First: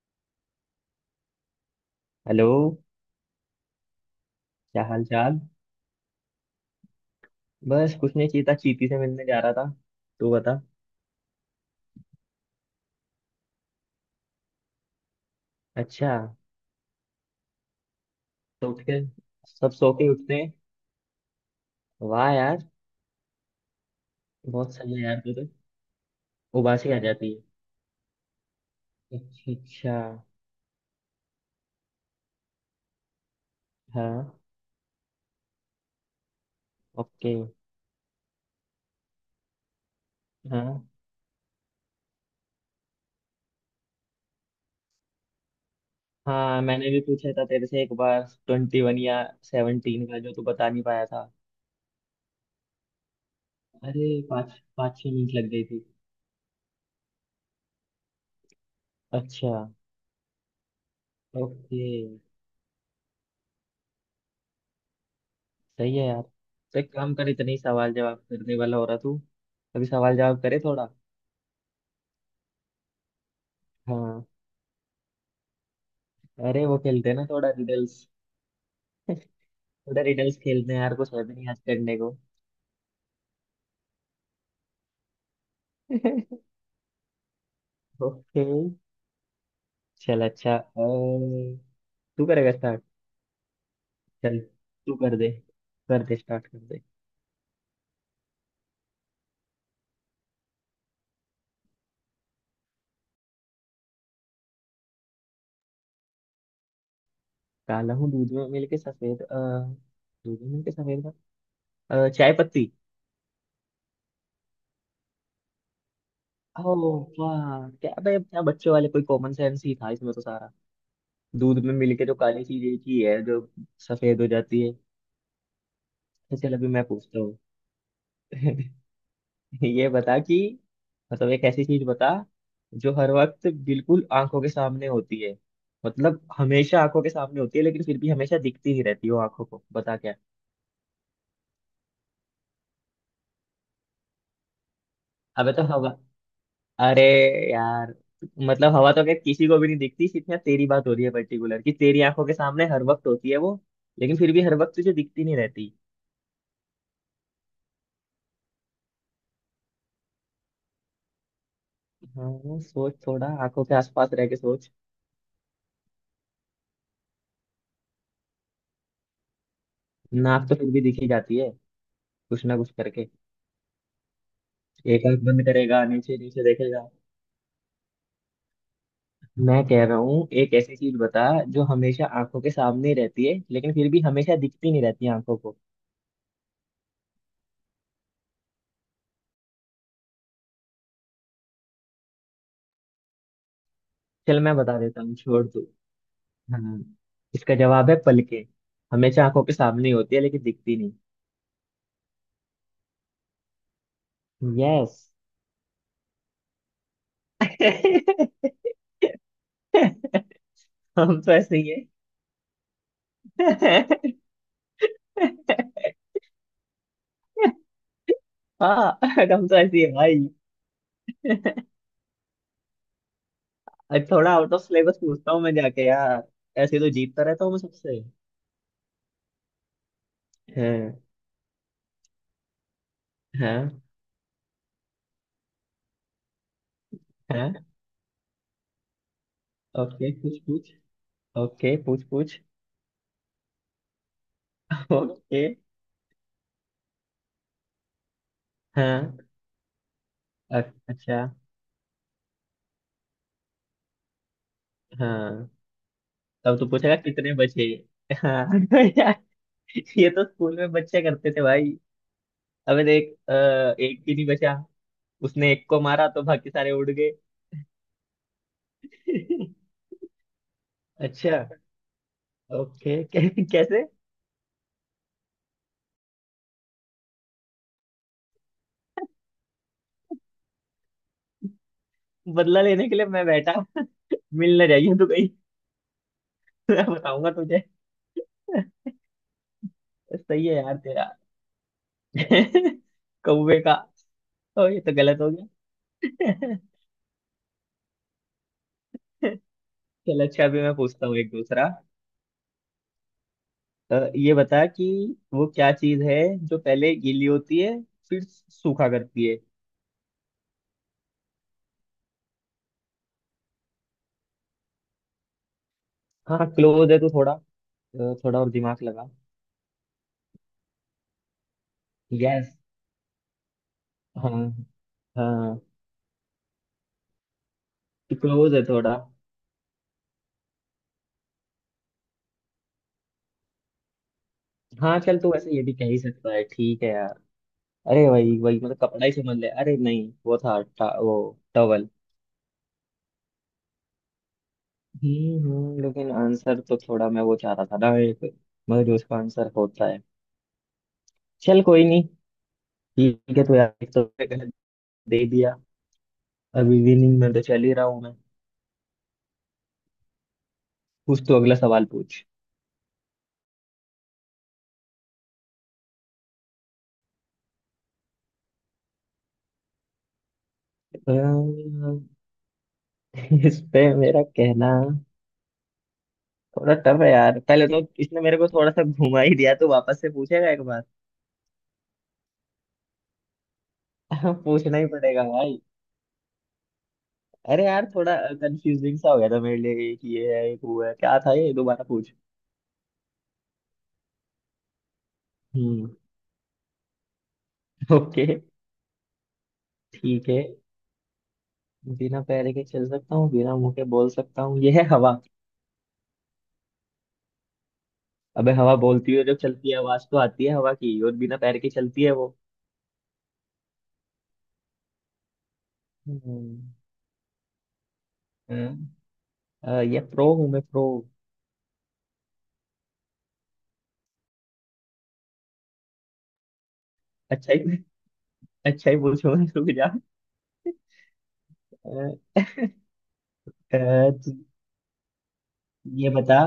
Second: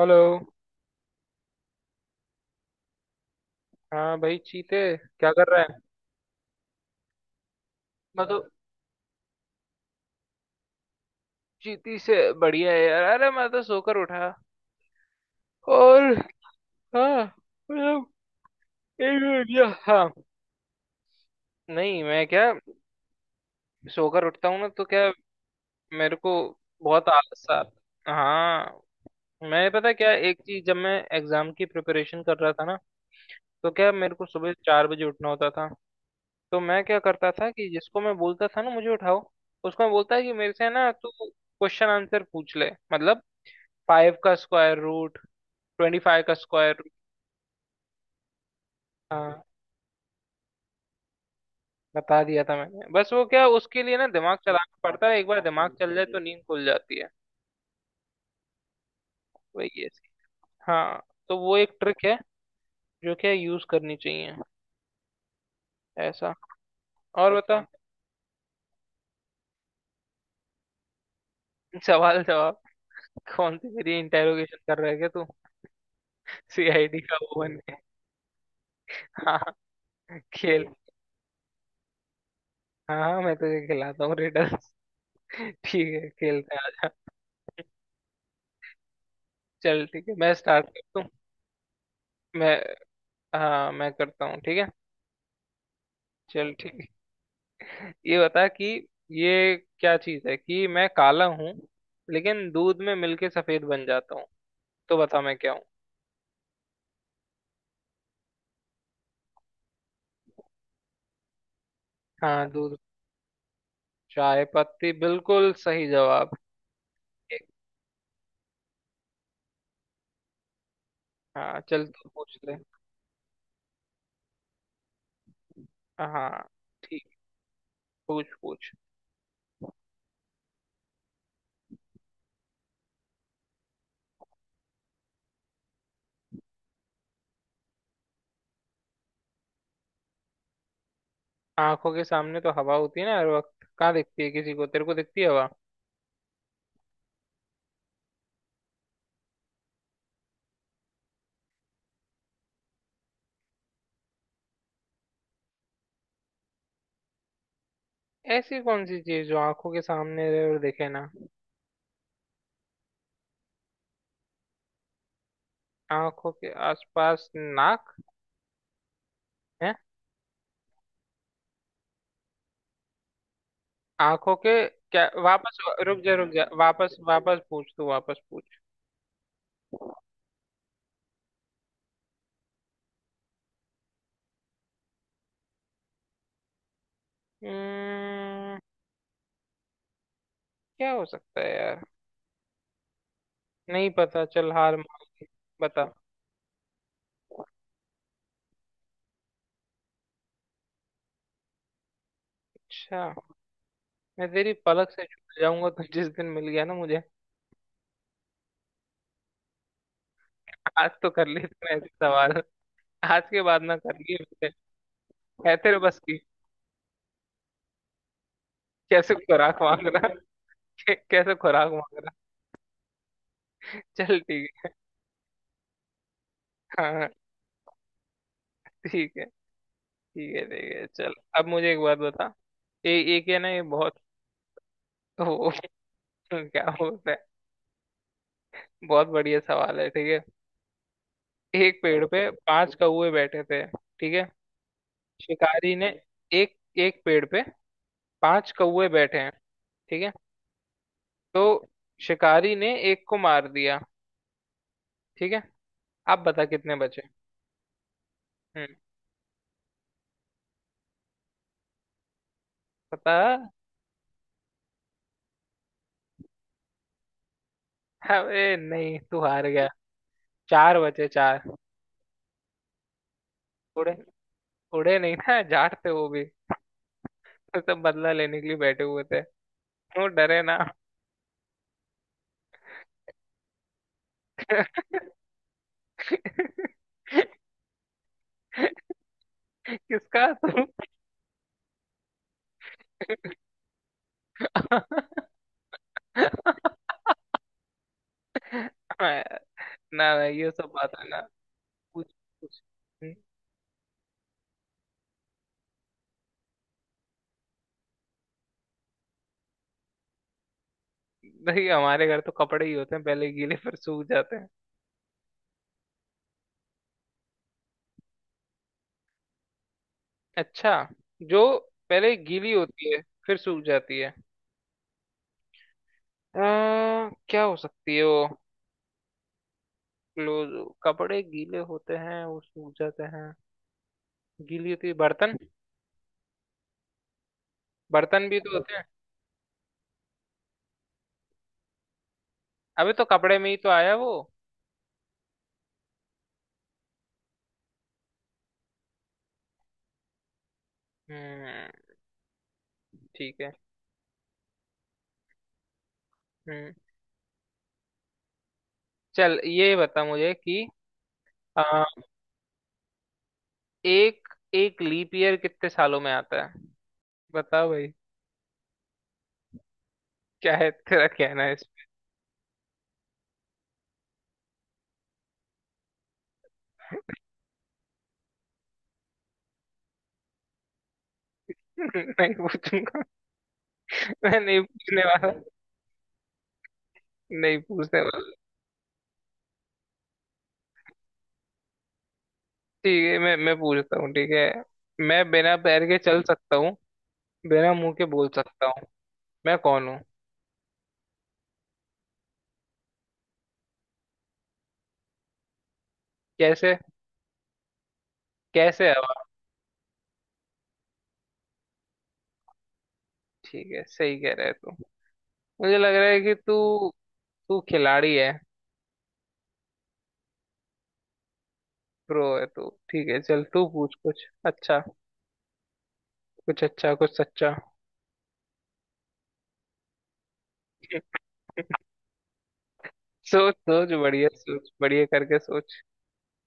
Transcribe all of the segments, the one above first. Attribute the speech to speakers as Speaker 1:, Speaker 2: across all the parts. Speaker 1: Hello.
Speaker 2: Hello.
Speaker 1: हाँ भाई, चीते
Speaker 2: क्या हाल
Speaker 1: क्या
Speaker 2: चाल।
Speaker 1: कर रहा है।
Speaker 2: बस कुछ
Speaker 1: मैं
Speaker 2: नहीं,
Speaker 1: तो
Speaker 2: चीता चीती से मिलने जा रहा था। तू बता।
Speaker 1: चीती से बढ़िया है यार। अरे मैं तो सोकर उठा और
Speaker 2: अच्छा।
Speaker 1: हाँ मतलब
Speaker 2: तो उठ के।
Speaker 1: एक मिनट, या
Speaker 2: सब सो के
Speaker 1: हाँ
Speaker 2: उठते हैं।
Speaker 1: नहीं, मैं
Speaker 2: वाह
Speaker 1: क्या
Speaker 2: यार।
Speaker 1: सोकर उठता हूँ ना
Speaker 2: बहुत
Speaker 1: तो
Speaker 2: सही है
Speaker 1: क्या
Speaker 2: यार तू तो।
Speaker 1: मेरे को
Speaker 2: उबासी आ
Speaker 1: बहुत
Speaker 2: जाती है।
Speaker 1: आलस आ। हाँ,
Speaker 2: अच्छा
Speaker 1: मैं पता
Speaker 2: अच्छा।
Speaker 1: क्या एक चीज, जब मैं एग्जाम की प्रिपरेशन कर रहा था ना, तो क्या मेरे को
Speaker 2: हाँ।
Speaker 1: सुबह 4 बजे उठना होता था। तो मैं क्या करता
Speaker 2: ओके।
Speaker 1: था कि जिसको मैं बोलता था ना मुझे उठाओ, उसको मैं बोलता कि मेरे से
Speaker 2: हाँ
Speaker 1: ना तू क्वेश्चन आंसर पूछ ले, मतलब 5 का स्क्वायर रूट, 25 का
Speaker 2: हाँ,
Speaker 1: स्क्वायर
Speaker 2: मैंने
Speaker 1: रूट।
Speaker 2: भी पूछा था तेरे से एक बार, 21 या
Speaker 1: हाँ,
Speaker 2: 17 का, जो तू बता नहीं पाया था।
Speaker 1: बता दिया था मैंने। बस वो क्या, उसके लिए ना
Speaker 2: अरे।
Speaker 1: दिमाग
Speaker 2: पाँच
Speaker 1: चलाना
Speaker 2: पाँच
Speaker 1: पड़ता
Speaker 2: छः
Speaker 1: है, एक
Speaker 2: मिनट
Speaker 1: बार
Speaker 2: लग गई
Speaker 1: दिमाग
Speaker 2: थी।
Speaker 1: चल जाए तो नींद खुल जाती है।
Speaker 2: अच्छा।
Speaker 1: वही है सीन। हाँ, तो वो एक
Speaker 2: ओके।
Speaker 1: ट्रिक है जो क्या यूज करनी चाहिए
Speaker 2: सही है यार।
Speaker 1: ऐसा।
Speaker 2: तो एक काम कर,
Speaker 1: और
Speaker 2: इतने ही
Speaker 1: बता,
Speaker 2: सवाल जवाब करने वाला हो रहा तू। अभी सवाल जवाब करे थोड़ा।
Speaker 1: सवाल जवाब कौन सी मेरी
Speaker 2: हाँ।
Speaker 1: इंटेरोगेशन कर रहा है क्या तू।
Speaker 2: अरे वो
Speaker 1: सीआईडी
Speaker 2: खेलते
Speaker 1: का
Speaker 2: हैं ना
Speaker 1: वो
Speaker 2: थोड़ा
Speaker 1: बन के।
Speaker 2: रिडल्स।
Speaker 1: हाँ।
Speaker 2: थोड़ा रिडल्स
Speaker 1: खेल।
Speaker 2: खेलते हैं यार, कुछ है भी नहीं आज करने को।
Speaker 1: हाँ हाँ, मैं तुझे खिलाता हूँ रिडल्स। ठीक है, खेलते हैं, आजा।
Speaker 2: ओके।
Speaker 1: चल ठीक है,
Speaker 2: चल
Speaker 1: मैं
Speaker 2: अच्छा,
Speaker 1: स्टार्ट करता हूँ।
Speaker 2: तू करेगा
Speaker 1: मैं।
Speaker 2: स्टार्ट।
Speaker 1: हाँ, मैं करता
Speaker 2: चल
Speaker 1: हूँ, ठीक है।
Speaker 2: तू कर दे। कर दे, स्टार्ट
Speaker 1: चल
Speaker 2: कर
Speaker 1: ठीक
Speaker 2: दे।
Speaker 1: है, ये बता कि ये क्या चीज है कि मैं काला हूँ लेकिन दूध में मिलके सफेद बन जाता हूँ। तो बता मैं क्या हूँ।
Speaker 2: काला हूँ दूध में मिलके सफेद, दूध में मिलके सफेद, चाय
Speaker 1: हाँ
Speaker 2: पत्ती।
Speaker 1: दूध, चाय पत्ती, बिल्कुल सही जवाब।
Speaker 2: ओ। वाह क्या भाई, क्या बच्चों वाले, कोई कॉमन सेंस ही था इसमें तो सारा। दूध
Speaker 1: हाँ
Speaker 2: में
Speaker 1: चल,
Speaker 2: मिलके
Speaker 1: तू
Speaker 2: जो
Speaker 1: पूछ
Speaker 2: काली
Speaker 1: ले।
Speaker 2: चीज एक ही है जो सफेद हो जाती है।
Speaker 1: हाँ,
Speaker 2: तो चल अभी मैं
Speaker 1: ठीक,
Speaker 2: पूछता हूँ।
Speaker 1: पूछ पूछ।
Speaker 2: ये बता कि। मतलब एक ऐसी चीज बता। जो हर वक्त बिल्कुल आंखों के सामने होती है। मतलब हमेशा आंखों के सामने होती है, लेकिन फिर भी हमेशा दिखती नहीं रहती वो आंखों को, बता क्या।
Speaker 1: आंखों के सामने तो हवा होती है ना हर वक्त, कहाँ दिखती है किसी को, तेरे को दिखती है हवा।
Speaker 2: अबे तो हवा। अरे। यार। मतलब हवा तो क्या किसी को भी नहीं दिखती, सिर्फ यहाँ तेरी बात हो रही है पर्टिकुलर कि तेरी आंखों के सामने हर वक्त होती है वो। लेकिन फिर भी हर वक्त तुझे दिखती नहीं रहती।
Speaker 1: ऐसी कौन सी चीज जो आंखों के सामने रहे और दिखे ना।
Speaker 2: हाँ, सोच थोड़ा आंखों के आसपास रह के सोच।
Speaker 1: आंखों के आसपास नाक है।
Speaker 2: नाक तो फिर भी दिखी जाती है। कुछ ना कुछ करके।
Speaker 1: आंखों के क्या
Speaker 2: एक आंख बंद
Speaker 1: वापस,
Speaker 2: करेगा,
Speaker 1: रुक जा
Speaker 2: नीचे
Speaker 1: रुक
Speaker 2: नीचे
Speaker 1: जा,
Speaker 2: देखेगा।
Speaker 1: वापस वापस पूछ, तू वापस पूछ।
Speaker 2: मैं कह रहा हूँ एक ऐसी चीज बता। जो हमेशा आंखों के सामने ही रहती है, लेकिन फिर भी हमेशा दिखती नहीं रहती आंखों को।
Speaker 1: हम्म, क्या हो सकता है यार। नहीं पता,
Speaker 2: चल
Speaker 1: चल
Speaker 2: मैं
Speaker 1: हार
Speaker 2: बता देता
Speaker 1: मान
Speaker 2: हूँ,
Speaker 1: ली।
Speaker 2: छोड़ दो।
Speaker 1: बता।
Speaker 2: हाँ। इसका जवाब है पलके। हमेशा आंखों के सामने ही होती है लेकिन दिखती नहीं।
Speaker 1: अच्छा, मैं तेरी पलक
Speaker 2: यस।
Speaker 1: से छूट जाऊंगा तो जिस दिन मिल गया ना मुझे। आज तो
Speaker 2: हम
Speaker 1: कर
Speaker 2: तो
Speaker 1: लिए
Speaker 2: ऐसे ही
Speaker 1: तूने
Speaker 2: है।
Speaker 1: ऐसे सवाल। आज के बाद ना कर लिए मुझे। है तेरे बस की।
Speaker 2: हाँ।
Speaker 1: कैसे
Speaker 2: हम तो
Speaker 1: खुराक
Speaker 2: ऐसे ही
Speaker 1: मांग
Speaker 2: है
Speaker 1: रहा।
Speaker 2: भाई।
Speaker 1: कैसे खुराक मांग रहा।
Speaker 2: आज
Speaker 1: चल
Speaker 2: थोड़ा आउट ऑफ
Speaker 1: ठीक
Speaker 2: सिलेबस पूछता हूँ मैं जाके यार। ऐसे
Speaker 1: है।
Speaker 2: तो
Speaker 1: हाँ हाँ,
Speaker 2: जीतता रहता हूँ मैं सबसे।
Speaker 1: ठीक है, ठीक है, ठीक है,
Speaker 2: हाँ
Speaker 1: चल। अब मुझे एक बात बता। ए, एक है ना ये
Speaker 2: हाँ।
Speaker 1: बहुत वो, क्या बोलते हैं,
Speaker 2: हाँ।
Speaker 1: बहुत बढ़िया सवाल है, ठीक
Speaker 2: ओके
Speaker 1: है।
Speaker 2: पूछ पूछ। ओके
Speaker 1: एक
Speaker 2: पूछ
Speaker 1: पेड़ पे
Speaker 2: पूछ।
Speaker 1: 5 कौवे बैठे थे, ठीक है।
Speaker 2: ओके।
Speaker 1: शिकारी ने, एक एक पेड़ पे 5 कौवे बैठे
Speaker 2: हाँ।
Speaker 1: हैं, ठीक है।
Speaker 2: अ- अच्छा।
Speaker 1: तो शिकारी ने एक को मार दिया, ठीक है।
Speaker 2: हाँ।
Speaker 1: आप बता
Speaker 2: तब तो
Speaker 1: कितने
Speaker 2: पूछेगा
Speaker 1: बचे।
Speaker 2: कितने बचे। हाँ
Speaker 1: हम्म
Speaker 2: यार। ये तो स्कूल में बच्चे करते थे भाई। अबे देख,
Speaker 1: पता।
Speaker 2: एक भी नहीं बचा। उसने एक को मारा तो बाकी सारे उड़ गए।
Speaker 1: अरे नहीं, तू हार गया। 4 बचे,
Speaker 2: अच्छा।
Speaker 1: 4।
Speaker 2: ओके, कैसे।
Speaker 1: उड़े, उड़े नहीं ना, जाट थे वो भी, तो सब बदला लेने के लिए बैठे हुए थे, वो डरे ना।
Speaker 2: बदला लेने के लिए मैं बैठा। मिल ना जाइए तू कहीं। मैं बताऊंगा तुझे।
Speaker 1: किसका
Speaker 2: सही है
Speaker 1: तुम।
Speaker 2: यार तेरा। कौवे का। ओ ये तो गलत हो गया।
Speaker 1: ना
Speaker 2: चल
Speaker 1: ना,
Speaker 2: अच्छा,
Speaker 1: ये
Speaker 2: अभी
Speaker 1: सब
Speaker 2: मैं
Speaker 1: बात है
Speaker 2: पूछता हूँ
Speaker 1: ना।
Speaker 2: एक दूसरा।
Speaker 1: पूछ पूछ। हम्म।
Speaker 2: ये बता कि। वो क्या चीज है। जो पहले गीली होती है। फिर सूखा करती है।
Speaker 1: नहीं, हमारे घर तो कपड़े ही होते हैं, पहले गीले फिर सूख जाते हैं।
Speaker 2: हाँ क्लोज है तो थोड़ा। थोड़ा और दिमाग लगा।
Speaker 1: अच्छा, जो पहले
Speaker 2: यस।
Speaker 1: गीली होती है फिर सूख जाती है
Speaker 2: हाँ। हाँ।
Speaker 1: क्या हो सकती है वो।
Speaker 2: क्लोज है थोड़ा।
Speaker 1: क्लोज, कपड़े गीले होते हैं वो सूख जाते हैं। गीली होती है
Speaker 2: हाँ चल, तो
Speaker 1: बर्तन,
Speaker 2: वैसे ये भी कह ही सकता है, ठीक है यार। अरे
Speaker 1: बर्तन
Speaker 2: वही
Speaker 1: भी तो
Speaker 2: वही,
Speaker 1: होते
Speaker 2: मतलब
Speaker 1: हैं।
Speaker 2: कपड़ा ही समझ ले, अरे नहीं वो था, वो टवल।
Speaker 1: अबे तो कपड़े में ही तो आया वो।
Speaker 2: लेकिन आंसर तो थोड़ा मैं वो चाह रहा था ना एक। मगर जो उसका आंसर होता है। चल कोई
Speaker 1: हम्म।
Speaker 2: नहीं। ठीक
Speaker 1: ठीक
Speaker 2: है
Speaker 1: है।
Speaker 2: तो यार, एक तो मैंने गलत दे दिया।
Speaker 1: हम्म।
Speaker 2: अभी विनिंग में तो चल ही रहा हूँ मैं।
Speaker 1: चल ये बता मुझे कि
Speaker 2: पूछ तो अगला
Speaker 1: आ,
Speaker 2: सवाल पूछ।
Speaker 1: एक एक लीप ईयर कितने सालों में आता है। बताओ भाई, क्या है तेरा कहना है इस
Speaker 2: अम्म, इस पे मेरा कहना। थोड़ा टफ है यार, पहले तो इसने मेरे को थोड़ा सा घुमा ही दिया, तो वापस से पूछेगा एक बार।
Speaker 1: पे? नहीं पूछूंगा,
Speaker 2: हाँ,
Speaker 1: मैं नहीं
Speaker 2: पूछना ही
Speaker 1: पूछने
Speaker 2: पड़ेगा
Speaker 1: वाला,
Speaker 2: भाई।
Speaker 1: नहीं
Speaker 2: अरे यार
Speaker 1: पूछने
Speaker 2: थोड़ा।
Speaker 1: वाला।
Speaker 2: कंफ्यूजिंग सा हो गया था मेरे लिए, एक ये है एक वो है, क्या था ये दोबारा पूछ।
Speaker 1: ठीक है, मैं पूछता हूँ, ठीक है। मैं बिना पैर
Speaker 2: हम्म।
Speaker 1: के चल सकता हूँ, बिना मुंह के
Speaker 2: ओके।
Speaker 1: बोल सकता हूँ, मैं कौन हूँ।
Speaker 2: ठीक है। बिना पैर के चल सकता हूँ, बिना मुंह के बोल सकता हूँ, ये है हवा।
Speaker 1: कैसे,
Speaker 2: अबे हवा
Speaker 1: कैसे
Speaker 2: बोलती
Speaker 1: हवा।
Speaker 2: है जब चलती है, आवाज तो आती है हवा की, और बिना पैर के चलती है वो।
Speaker 1: ठीक है, सही कह रहे तू। मुझे लग रहा है कि
Speaker 2: हम्म।
Speaker 1: तू, तू खिलाड़ी है।
Speaker 2: हाँ, ये प्रो हूँ मैं प्रो।
Speaker 1: प्रो है तू, ठीक है, चल तू पूछ कुछ अच्छा, कुछ अच्छा कुछ
Speaker 2: अच्छा
Speaker 1: सच्चा।
Speaker 2: ही। अच्छा ही पूछूंगा रुक जा। अ,
Speaker 1: सोच
Speaker 2: अ,
Speaker 1: सोच, बढ़िया
Speaker 2: तू
Speaker 1: सोच, बढ़िया करके सोच।
Speaker 2: ये बता।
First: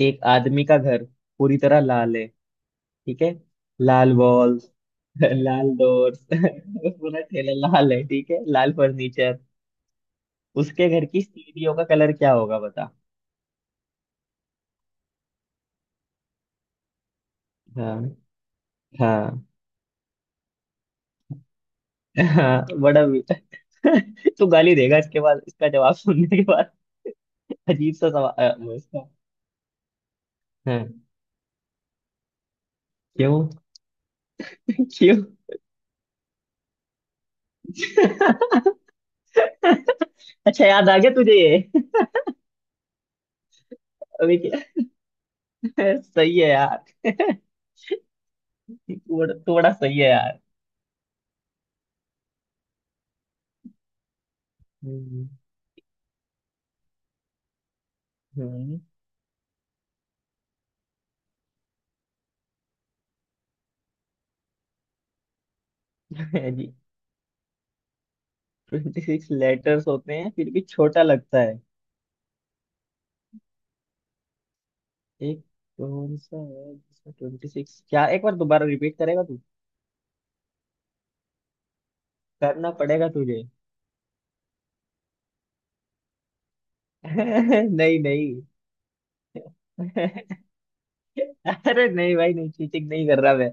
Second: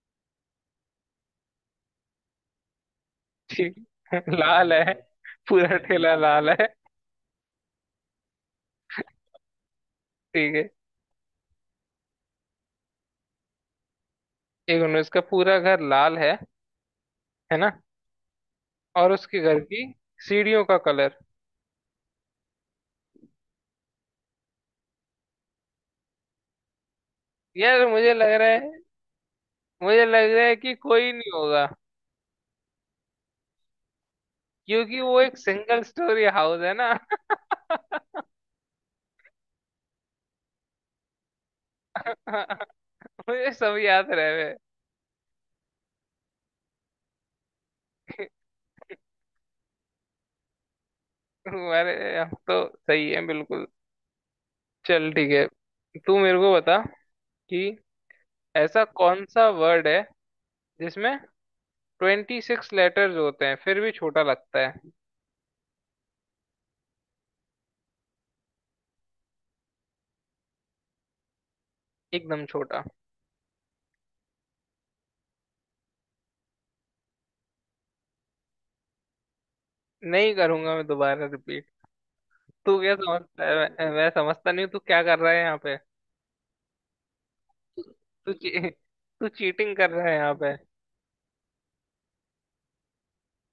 Speaker 2: एक आदमी का घर पूरी तरह लाल है, ठीक है।
Speaker 1: ठीक
Speaker 2: लाल
Speaker 1: है।
Speaker 2: वॉल्स।
Speaker 1: लाल है,
Speaker 2: लाल
Speaker 1: पूरा ठेला
Speaker 2: डोर्स।
Speaker 1: लाल है,
Speaker 2: पूरा ठेला लाल है, ठीक है, लाल फर्नीचर।
Speaker 1: ठीक है।
Speaker 2: उसके घर की सीढ़ियों का कलर क्या होगा बता।
Speaker 1: एक मिनट, इसका पूरा घर लाल है ना।
Speaker 2: हाँ
Speaker 1: और उसके
Speaker 2: हाँ।
Speaker 1: घर की सीढ़ियों का कलर,
Speaker 2: हाँ, तू गाली देगा इसके बाद, इसका जवाब सुनने के बाद।
Speaker 1: यार
Speaker 2: अजीब सा
Speaker 1: मुझे लग
Speaker 2: सवाल,
Speaker 1: रहा
Speaker 2: वो
Speaker 1: है,
Speaker 2: इसका।
Speaker 1: मुझे लग रहा है कि
Speaker 2: हाँ।
Speaker 1: कोई नहीं होगा,
Speaker 2: क्यों।
Speaker 1: क्योंकि वो
Speaker 2: क्यों।
Speaker 1: एक सिंगल स्टोरी हाउस है ना।
Speaker 2: अच्छा, याद आ गया तुझे ये।
Speaker 1: मुझे सब याद रह
Speaker 2: अभी
Speaker 1: गए।
Speaker 2: क्या- सही है यार। थोड़ा थोड़ा सही है यार।
Speaker 1: अरे हम तो सही है बिल्कुल। चल
Speaker 2: हम्म
Speaker 1: ठीक है, तू मेरे को बता कि
Speaker 2: हम्म।
Speaker 1: ऐसा कौन सा वर्ड है जिसमें 26 लेटर्स होते हैं फिर भी छोटा लगता है,
Speaker 2: जी। 26 लेटर्स होते हैं फिर भी छोटा लगता है।
Speaker 1: एकदम छोटा।
Speaker 2: एक। कौन सा है जिसमें 26, क्या एक बार दोबारा रिपीट करेगा तू।
Speaker 1: नहीं करूंगा मैं दोबारा रिपीट।
Speaker 2: करना
Speaker 1: तू क्या
Speaker 2: पड़ेगा तुझे।
Speaker 1: समझता है, मैं समझता नहीं हूँ तू क्या कर रहा है यहाँ पे।
Speaker 2: नहीं
Speaker 1: तू
Speaker 2: नहीं।
Speaker 1: ची, तू चीटिंग कर रहा है यहाँ पे।
Speaker 2: अरे नहीं भाई, नहीं चीटिंग नहीं कर रहा मैं।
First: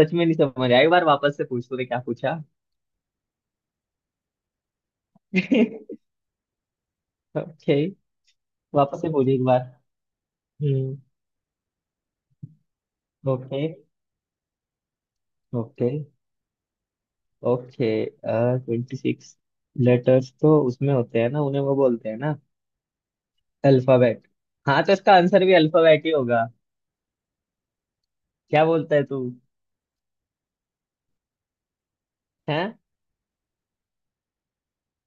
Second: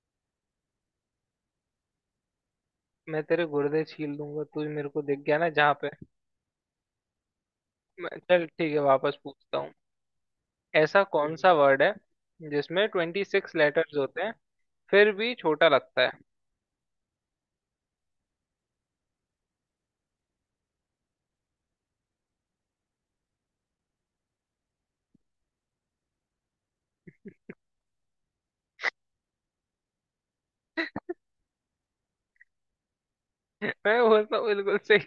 Speaker 2: सच में नहीं समझ आया, एक बार वापस से पूछ तूने क्या पूछा।
Speaker 1: मैं तेरे गुर्दे छील दूंगा, तू मेरे को दिख गया ना जहाँ पे।
Speaker 2: ओके।
Speaker 1: चल ठीक है,
Speaker 2: वापस से
Speaker 1: वापस
Speaker 2: पूछ एक
Speaker 1: पूछता
Speaker 2: बार।
Speaker 1: हूँ।
Speaker 2: हम्म।
Speaker 1: ऐसा कौन सा वर्ड है जिसमें ट्वेंटी सिक्स
Speaker 2: ओके।
Speaker 1: लेटर्स होते हैं फिर भी छोटा
Speaker 2: ओके।
Speaker 1: लगता है।
Speaker 2: ओके, 26 लेटर्स तो उसमें होते हैं ना, उन्हें वो बोलते हैं ना। अल्फाबेट। हाँ तो इसका आंसर भी अल्फाबेट ही होगा। क्या बोलता है तू। हैं।
Speaker 1: मैं बोलता हूँ बिल्कुल सही,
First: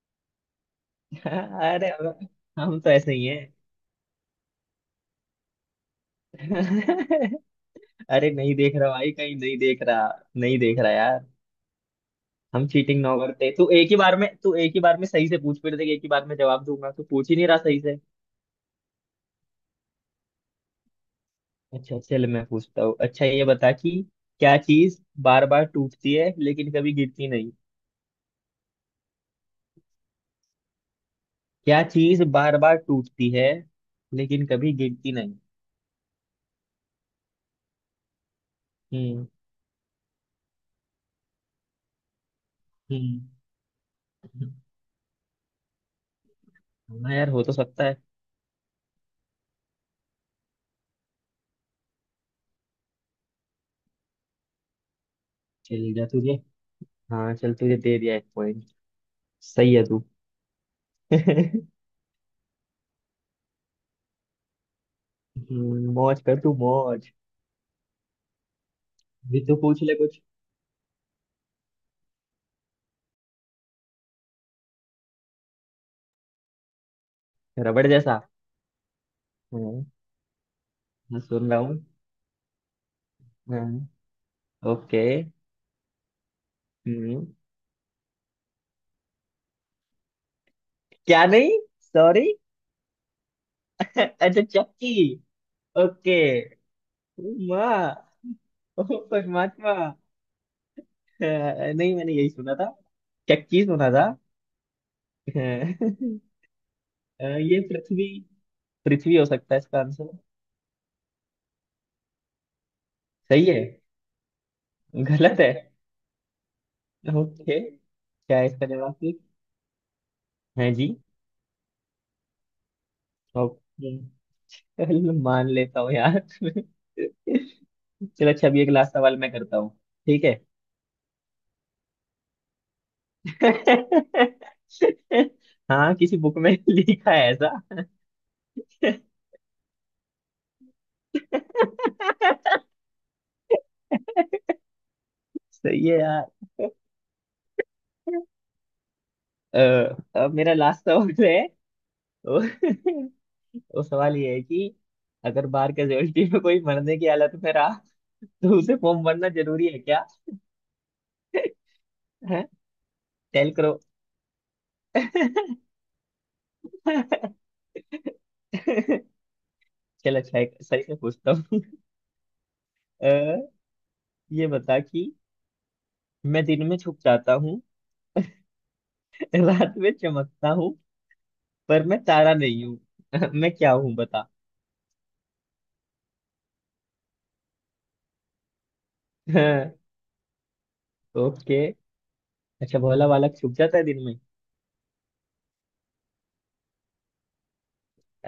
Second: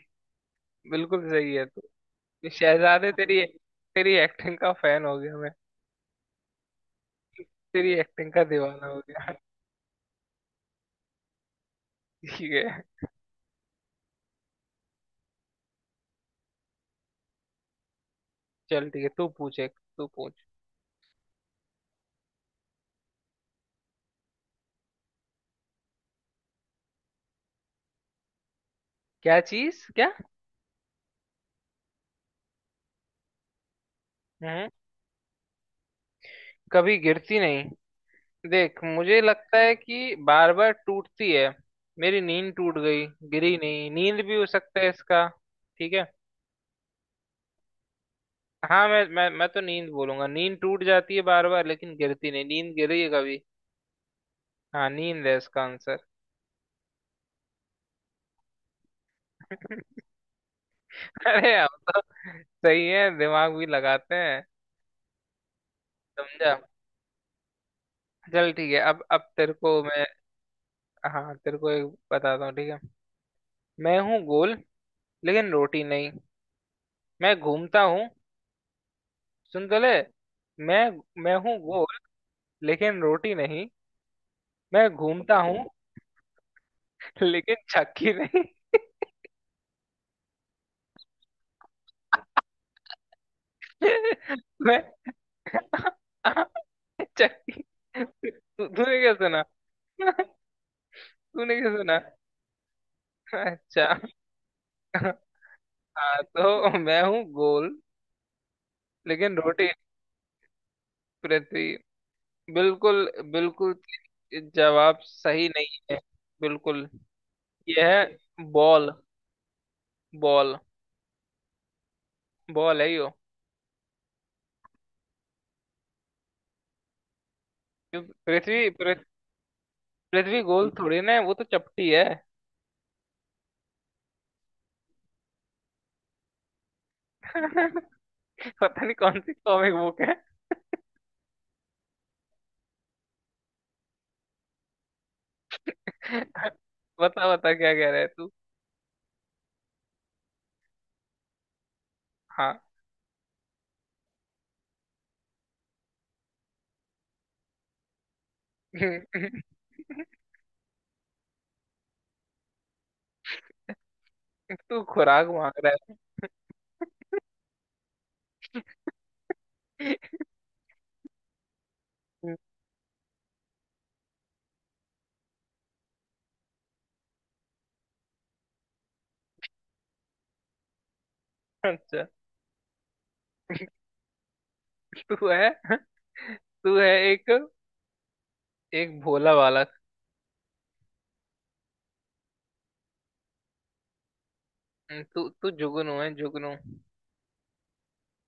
Speaker 1: बिल्कुल सही है
Speaker 2: अरे
Speaker 1: तू।
Speaker 2: हम। हम तो
Speaker 1: शहजादे,
Speaker 2: ऐसे ही
Speaker 1: तेरी
Speaker 2: हैं।
Speaker 1: तेरी एक्टिंग का फैन हो गया मैं, तेरी एक्टिंग
Speaker 2: अरे
Speaker 1: का
Speaker 2: नहीं देख
Speaker 1: दीवाना
Speaker 2: रहा
Speaker 1: हो
Speaker 2: भाई,
Speaker 1: गया।
Speaker 2: कहीं नहीं देख रहा। नहीं देख रहा यार।
Speaker 1: ठीक
Speaker 2: हम
Speaker 1: है,
Speaker 2: चीटिंग ना करते, तू एक ही बार में तू एक ही बार में सही से पूछ, फिर देख एक ही बार में जवाब दूंगा, तू पूछ ही नहीं रहा सही से।
Speaker 1: चल ठीक है, तू पूछ, एक तू पूछ।
Speaker 2: अच्छा चल मैं पूछता हूँ, अच्छा ये बता कि। क्या चीज बार बार टूटती है लेकिन कभी गिरती नहीं।
Speaker 1: क्या चीज, क्या।
Speaker 2: क्या चीज बार बार टूटती है लेकिन
Speaker 1: हम्म,
Speaker 2: कभी गिरती नहीं।
Speaker 1: कभी गिरती नहीं। देख मुझे
Speaker 2: हम्म।
Speaker 1: लगता है कि बार बार टूटती है, मेरी नींद टूट गई,
Speaker 2: हम्म।
Speaker 1: गिरी नहीं, नींद भी हो सकता है इसका, ठीक है।
Speaker 2: हाँ यार, हो तो सकता है।
Speaker 1: हाँ, मैं तो नींद बोलूंगा, नींद टूट जाती है बार बार लेकिन गिरती नहीं, नींद गिरी है कभी। हाँ, नींद है इसका
Speaker 2: चल
Speaker 1: आंसर।
Speaker 2: जा तुझे। हाँ चल, तुझे दे दिया एक पॉइंट। सही है तू।
Speaker 1: अरे हम
Speaker 2: हम्म।
Speaker 1: तो सही है, दिमाग भी लगाते हैं,
Speaker 2: मौज कर
Speaker 1: समझा।
Speaker 2: तू मौज।
Speaker 1: चल ठीक है, अब
Speaker 2: भी
Speaker 1: तेरे
Speaker 2: तू
Speaker 1: को
Speaker 2: पूछ ले
Speaker 1: मैं,
Speaker 2: कुछ।
Speaker 1: हाँ तेरे को एक बताता हूँ, ठीक है। मैं हूँ गोल लेकिन रोटी नहीं, मैं घूमता
Speaker 2: रबड़
Speaker 1: हूँ,
Speaker 2: जैसा।
Speaker 1: सुन तो
Speaker 2: हम्म।
Speaker 1: ले। मैं
Speaker 2: मैं
Speaker 1: मैं
Speaker 2: सुन
Speaker 1: हूँ
Speaker 2: रहा हूँ।
Speaker 1: गोल लेकिन रोटी नहीं,
Speaker 2: हम्म।
Speaker 1: मैं
Speaker 2: ओके।
Speaker 1: घूमता हूँ,
Speaker 2: हम्म।
Speaker 1: लेकिन चक्की नहीं।
Speaker 2: क्या नहीं, सॉरी। अच्छा
Speaker 1: मैं
Speaker 2: चक्की। ओके।
Speaker 1: चक्की।
Speaker 2: माँ। ओ।
Speaker 1: तूने क्या सुना।
Speaker 2: परमात्मा।
Speaker 1: तूने क्या
Speaker 2: नहीं
Speaker 1: सुना।
Speaker 2: मैंने यही सुना था। चक्की
Speaker 1: अच्छा।
Speaker 2: सुना था। हैं।
Speaker 1: हाँ तो मैं हूँ
Speaker 2: ये
Speaker 1: गोल
Speaker 2: पृथ्वी। पृथ्वी हो
Speaker 1: लेकिन
Speaker 2: सकता है
Speaker 1: रोटी,
Speaker 2: इसका आंसर।
Speaker 1: पृथ्वी, बिल्कुल
Speaker 2: सही है।
Speaker 1: बिल्कुल, जवाब
Speaker 2: गलत
Speaker 1: सही
Speaker 2: है।
Speaker 1: नहीं है बिल्कुल।
Speaker 2: ओके,
Speaker 1: यह
Speaker 2: क्या
Speaker 1: है
Speaker 2: है इसका
Speaker 1: बॉल,
Speaker 2: जवाब फिर?
Speaker 1: बॉल,
Speaker 2: हाँ जी।
Speaker 1: बॉल है यो।
Speaker 2: ओके। चल मान लेता हूँ यार। चलो अच्छा,
Speaker 1: पृथ्वी
Speaker 2: अभी एक
Speaker 1: पृथ-
Speaker 2: लास्ट सवाल मैं करता हूँ। ठीक है।
Speaker 1: पृथ्वी गोल थोड़ी ना है, वो तो चपटी
Speaker 2: हाँ, किसी बुक में लिखा है
Speaker 1: है।
Speaker 2: ऐसा।
Speaker 1: पता नहीं कौन सी कॉमिक बुक है।
Speaker 2: सही है यार।
Speaker 1: बता बता क्या कह रहा है तू।
Speaker 2: अ, अब मेरा लास्ट सवाल जो है। वो,
Speaker 1: हाँ।
Speaker 2: वो सवाल ये है कि। अगर बार कैजुअलिटी में कोई मरने की हालत में रहा। तो उसे फॉर्म भरना जरूरी है। है। टेल करो।
Speaker 1: तू खुराक मांग रहा है।
Speaker 2: चल अच्छा है, सही से पूछता हूँ। अ, ये बता कि। मैं दिन में छुप जाता हूँ। रात में चमकता हूँ। पर मैं
Speaker 1: अच्छा,
Speaker 2: तारा नहीं हूँ। मैं क्या हूँ बता।
Speaker 1: तू है, तू है एक, एक भोला बालक।
Speaker 2: ओके। अच्छा, भोला वाला छुप जाता है दिन में।
Speaker 1: तू तू जुगनू है, जुगनू।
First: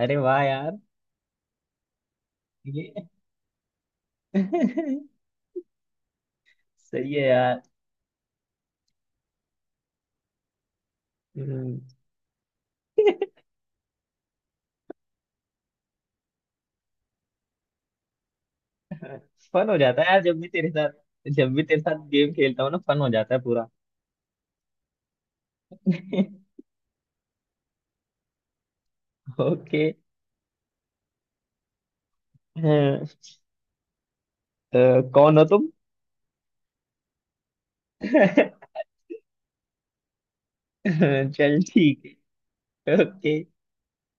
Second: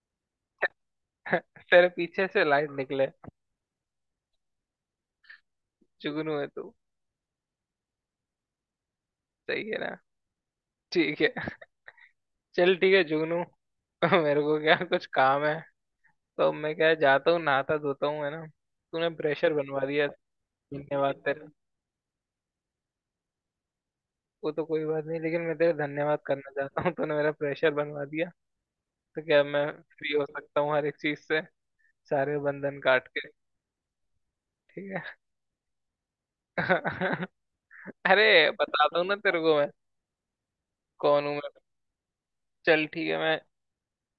Speaker 2: अरे वाह यार।
Speaker 1: तेरे पीछे से लाइट
Speaker 2: ये।
Speaker 1: निकले, जुगनू है तू,
Speaker 2: सही है यार।
Speaker 1: सही है ना। ठीक है, चल ठीक है जुगनू। मेरे को क्या कुछ काम है, तो मैं क्या जाता हूँ, नहाता धोता हूँ, है ना। तूने प्रेशर
Speaker 2: फन हो
Speaker 1: बनवा
Speaker 2: जाता
Speaker 1: दिया,
Speaker 2: है यार जब भी तेरे
Speaker 1: धन्यवाद
Speaker 2: साथ।
Speaker 1: तेरे।
Speaker 2: जब भी तेरे साथ गेम खेलता हूँ ना, फन हो जाता है पूरा।
Speaker 1: वो तो कोई बात नहीं, लेकिन मैं तेरा धन्यवाद करना चाहता हूँ, तूने मेरा प्रेशर बनवा दिया। तो क्या मैं
Speaker 2: ओके।
Speaker 1: फ्री हो सकता हूँ हर एक चीज से, सारे बंधन
Speaker 2: हाँ,
Speaker 1: काट के, ठीक है।
Speaker 2: कौन हो तुम।
Speaker 1: अरे बता दूँ ना तेरे को, मैं कौन हूँ मैं।
Speaker 2: चल ठीक
Speaker 1: चल
Speaker 2: है।
Speaker 1: ठीक है, मैं
Speaker 2: ओके।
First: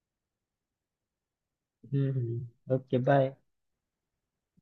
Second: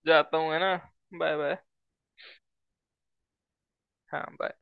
Speaker 1: जाता हूँ, है ना। Bye bye.
Speaker 2: Hmm, okay bye.
Speaker 1: हाँ bye।